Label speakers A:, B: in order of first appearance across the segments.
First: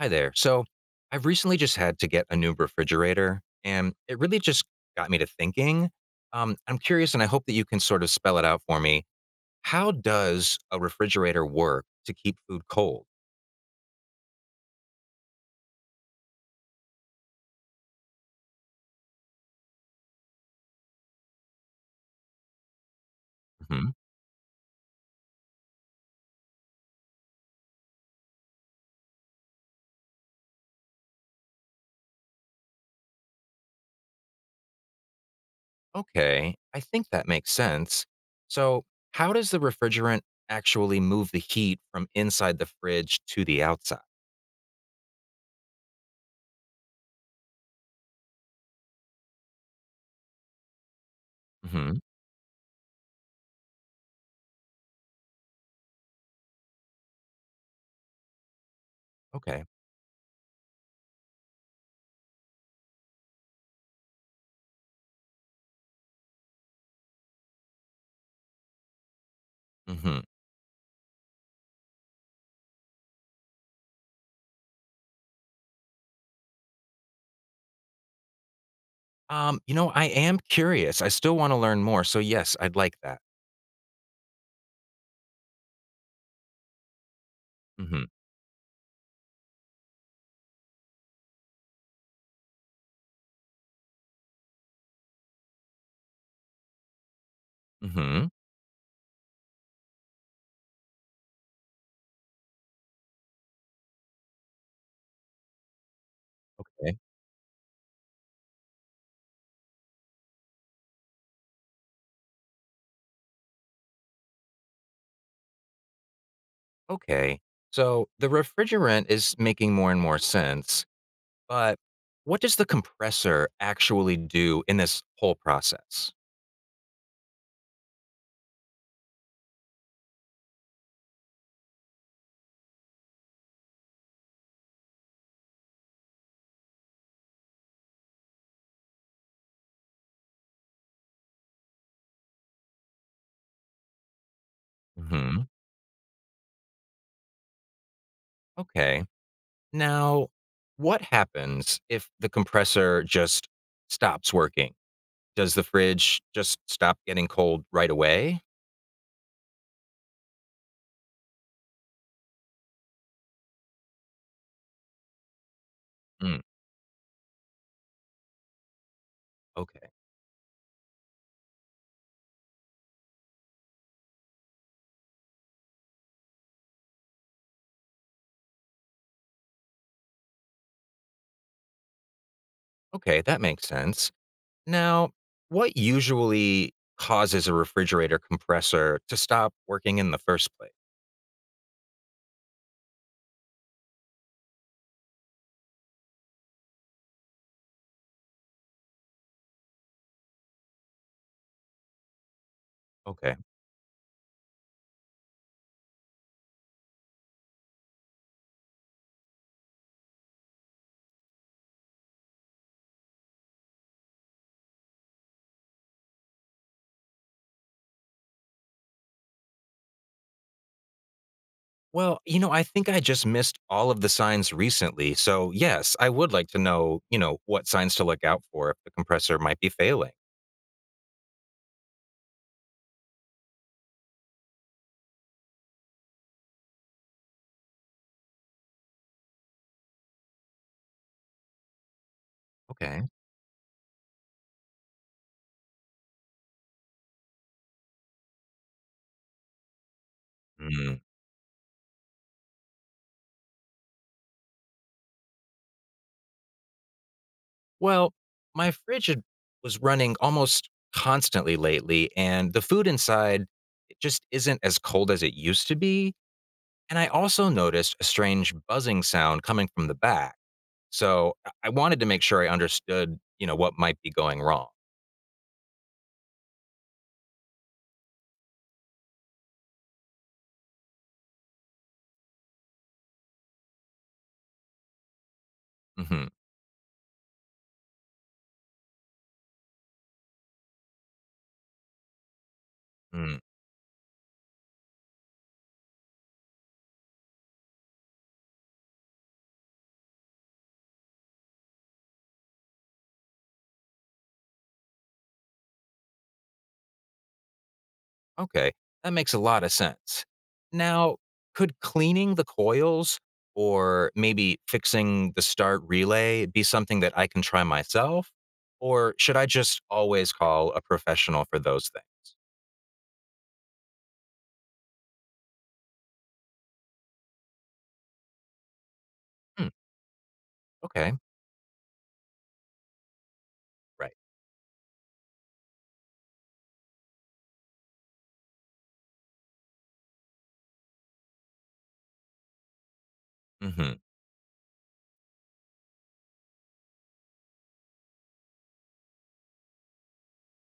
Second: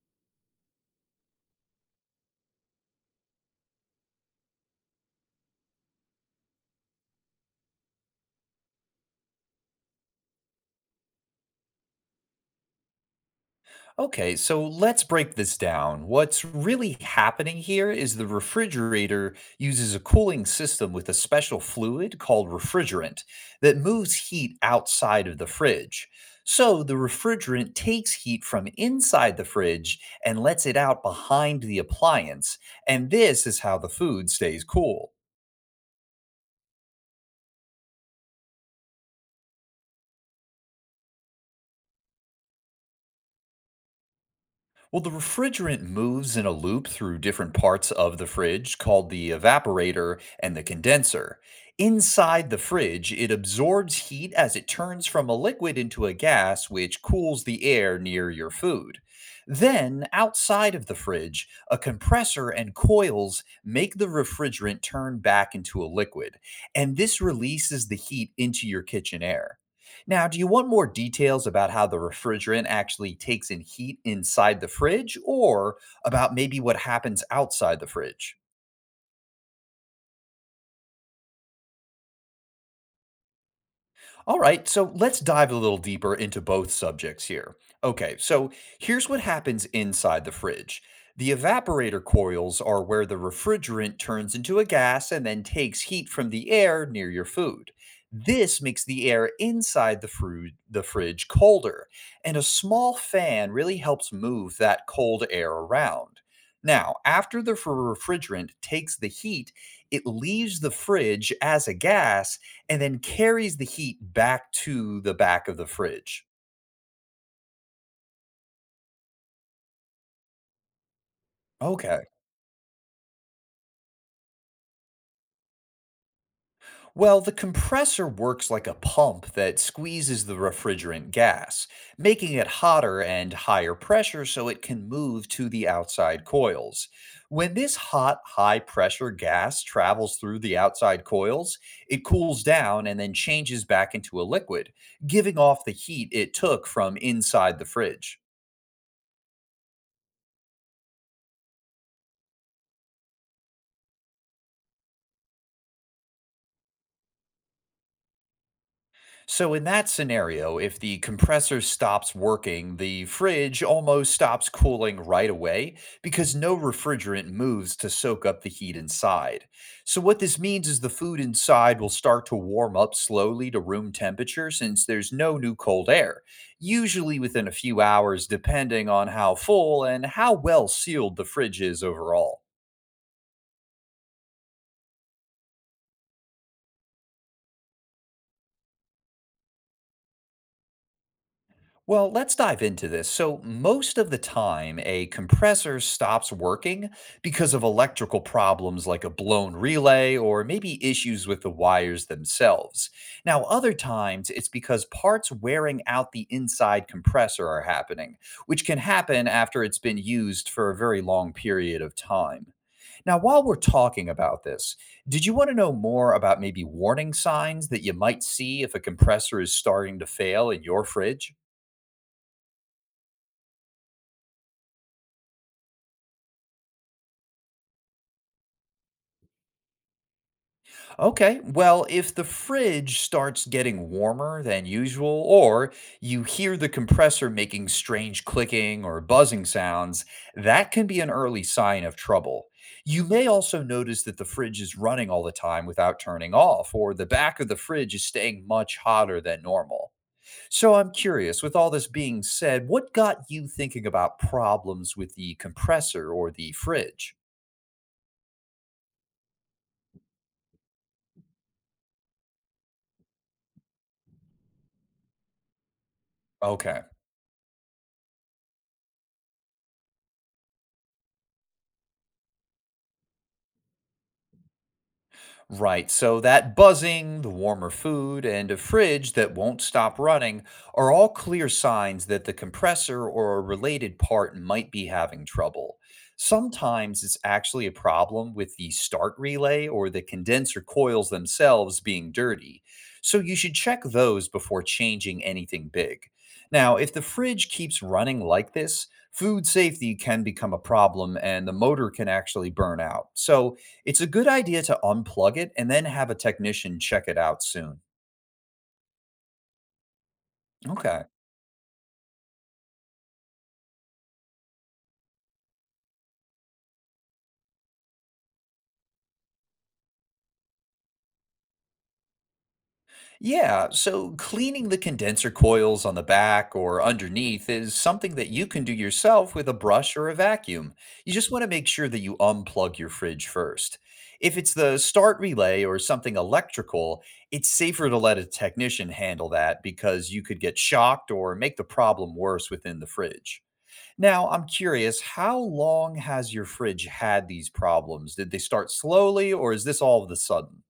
A: Hi there. So I've recently just had to get a new refrigerator, and it really just got me to thinking. I'm curious, and I hope that you can sort of spell it out for me. How does a refrigerator work to keep food cold?
B: Okay, so let's break this down. What's really happening here is the refrigerator uses a cooling system with a special fluid called refrigerant that
A: Hmm.
B: moves heat outside of the fridge. So the refrigerant takes heat from inside the fridge and lets it out behind the appliance, and this is how the food stays cool.
A: Okay, I think that makes sense. So, how does the refrigerant actually move the heat from inside the fridge to the outside?
B: Well, the refrigerant moves in a loop through different parts of the fridge called the evaporator and the condenser.
A: Hmm.
B: Inside the fridge, it absorbs heat as it turns from a liquid into a gas, which cools the air near your food.
A: Okay.
B: Then, outside of the fridge, a compressor and coils make the refrigerant turn back into a liquid, and this releases the heat into your kitchen air.
A: Hmm.
B: Now, do you want more details about how the refrigerant actually takes in heat inside the fridge or about maybe what happens outside the fridge?
A: I am curious. I still want to learn more. So, yes, I'd like that.
B: All right, so let's dive a little deeper into both subjects here.
A: Hmm.
B: Okay, so here's what happens inside the fridge. The evaporator coils are where the refrigerant turns into a gas and then takes heat from the air near your food.
A: Hmm.
B: This makes the air inside the fridge colder, and a small fan really helps move that cold air around. Now,
A: Okay.
B: after the refrigerant takes the heat, it leaves the fridge as a gas and then carries the heat back to the back of the fridge.
A: Okay, so the refrigerant is making more and more sense, but
B: Okay.
A: what does the compressor actually do in this whole process?
B: Well, the compressor works like a pump that squeezes the refrigerant gas, making it hotter and higher pressure so it can move to the outside coils. When this hot, high pressure gas travels through the outside coils, it cools down and then changes back into a liquid, giving
A: Hmm.
B: off the heat it took from inside the fridge.
A: Okay. Now, what happens if the compressor just stops working? Does the fridge just stop getting cold right away?
B: So, in that scenario, if the compressor stops working, the fridge almost stops cooling right away because
A: Mm,
B: no refrigerant moves to soak up the heat inside.
A: okay.
B: So, what this means is the food inside will start to warm up slowly to room temperature since there's no new cold air, usually within a few hours, depending on how full and how well sealed the fridge is overall.
A: Okay, that makes sense. Now, what usually causes a refrigerator compressor to stop working in the first place?
B: Well, let's dive into this. So, most of the time, a compressor stops working because of electrical problems like a blown relay or maybe issues with the wires themselves.
A: Okay.
B: Now, other times, it's because parts wearing out the inside compressor are happening, which can happen after it's been used for a very long period of time. Now, while we're talking about this, did you want to know more about maybe warning signs that you might see if a compressor is starting to fail in your fridge?
A: Well, I think I just missed all of the signs recently. So, yes, I would like to know, what signs to look out for if the compressor might be failing.
B: Okay, well, if the fridge starts getting warmer than usual, or you hear the compressor making strange clicking or buzzing sounds, that can be an early sign of trouble. You
A: Okay.
B: may also notice that the fridge is running all the time without turning off, or the back of the fridge is staying much hotter than normal. So I'm
A: Mm.
B: curious, with all this being said, what got you thinking about problems with the compressor or the fridge?
A: Well, my fridge was running almost constantly lately, and the food inside it just isn't as cold as it used to be.
B: Okay.
A: And I also noticed a strange buzzing sound coming from the back. So, I wanted to make sure I understood, what might be going wrong.
B: Right, so that buzzing, the warmer food, and a fridge that won't stop running are all clear signs that the compressor or a related part might be having trouble.
A: Mm-hmm.
B: Sometimes it's actually a problem with the start relay or the condenser coils themselves being dirty, so you
A: Hmm.
B: should check those before changing anything big. Now, if the fridge keeps running like this, food safety can become a problem and the motor can actually burn out. So, it's a good idea to unplug it and then have a technician check it out soon.
A: Okay, that makes a lot of sense.
B: Okay.
A: Now, could cleaning the coils or maybe fixing the start relay be something that I can try myself? Or should I just always call a professional for those things?
B: Yeah, so cleaning the condenser coils on the back or underneath is something that you can do yourself with a
A: Hmm,
B: brush or a vacuum. You
A: okay,
B: just want to make sure that you unplug your fridge first.
A: right.
B: If it's the start relay or something electrical, it's safer to let a technician handle that because you could get shocked or make the problem worse within the fridge.
A: Hmm.
B: Now, I'm curious, how long has your fridge had these problems? Did they start slowly or is this all of the sudden?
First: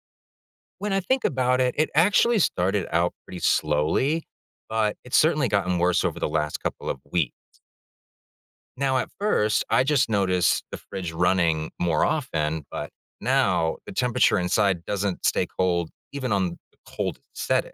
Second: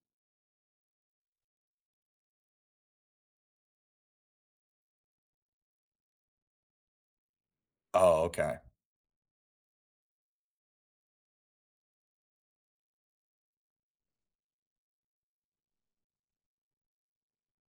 A: When I think about it, it actually started out pretty slowly, but it's certainly gotten worse over the last couple of weeks.
B: Oh, okay.
A: Now, at first, I just noticed the fridge running more often, but now the temperature inside doesn't stay cold even on the coldest setting.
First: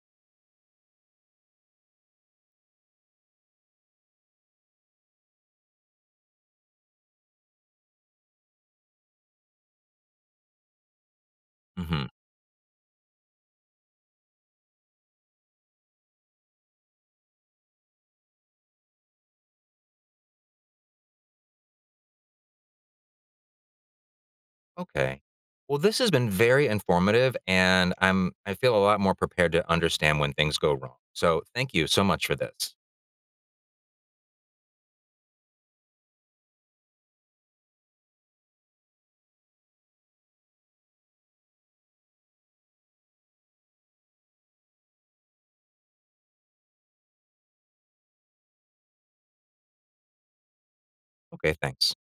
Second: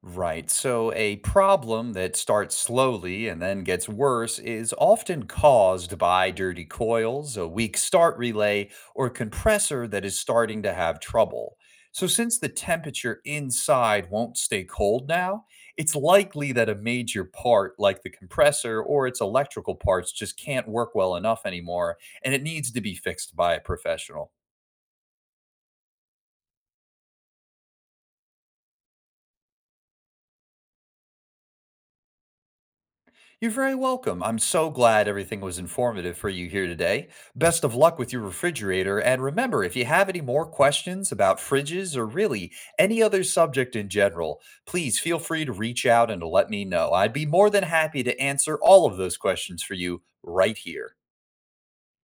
B: Right. So a problem that starts slowly and then gets worse is often caused by dirty coils, a weak start relay, or compressor that is starting to have trouble. So
A: Hmm.
B: since the temperature inside won't stay cold now, it's likely that a major part like the compressor or its electrical parts just can't work well enough anymore and it needs to be fixed by a professional.
A: Okay. Well, this has been very informative, and I feel a lot more prepared to understand when things go wrong. So, thank you so much for this.
B: You're very welcome. I'm so glad everything was informative for you here today. Best of luck with your refrigerator. And remember, if you have any more questions about fridges or really any other subject in general, please feel free to reach out and to let me know. I'd be more than happy to answer all of those questions for you right here.
A: Okay, thanks.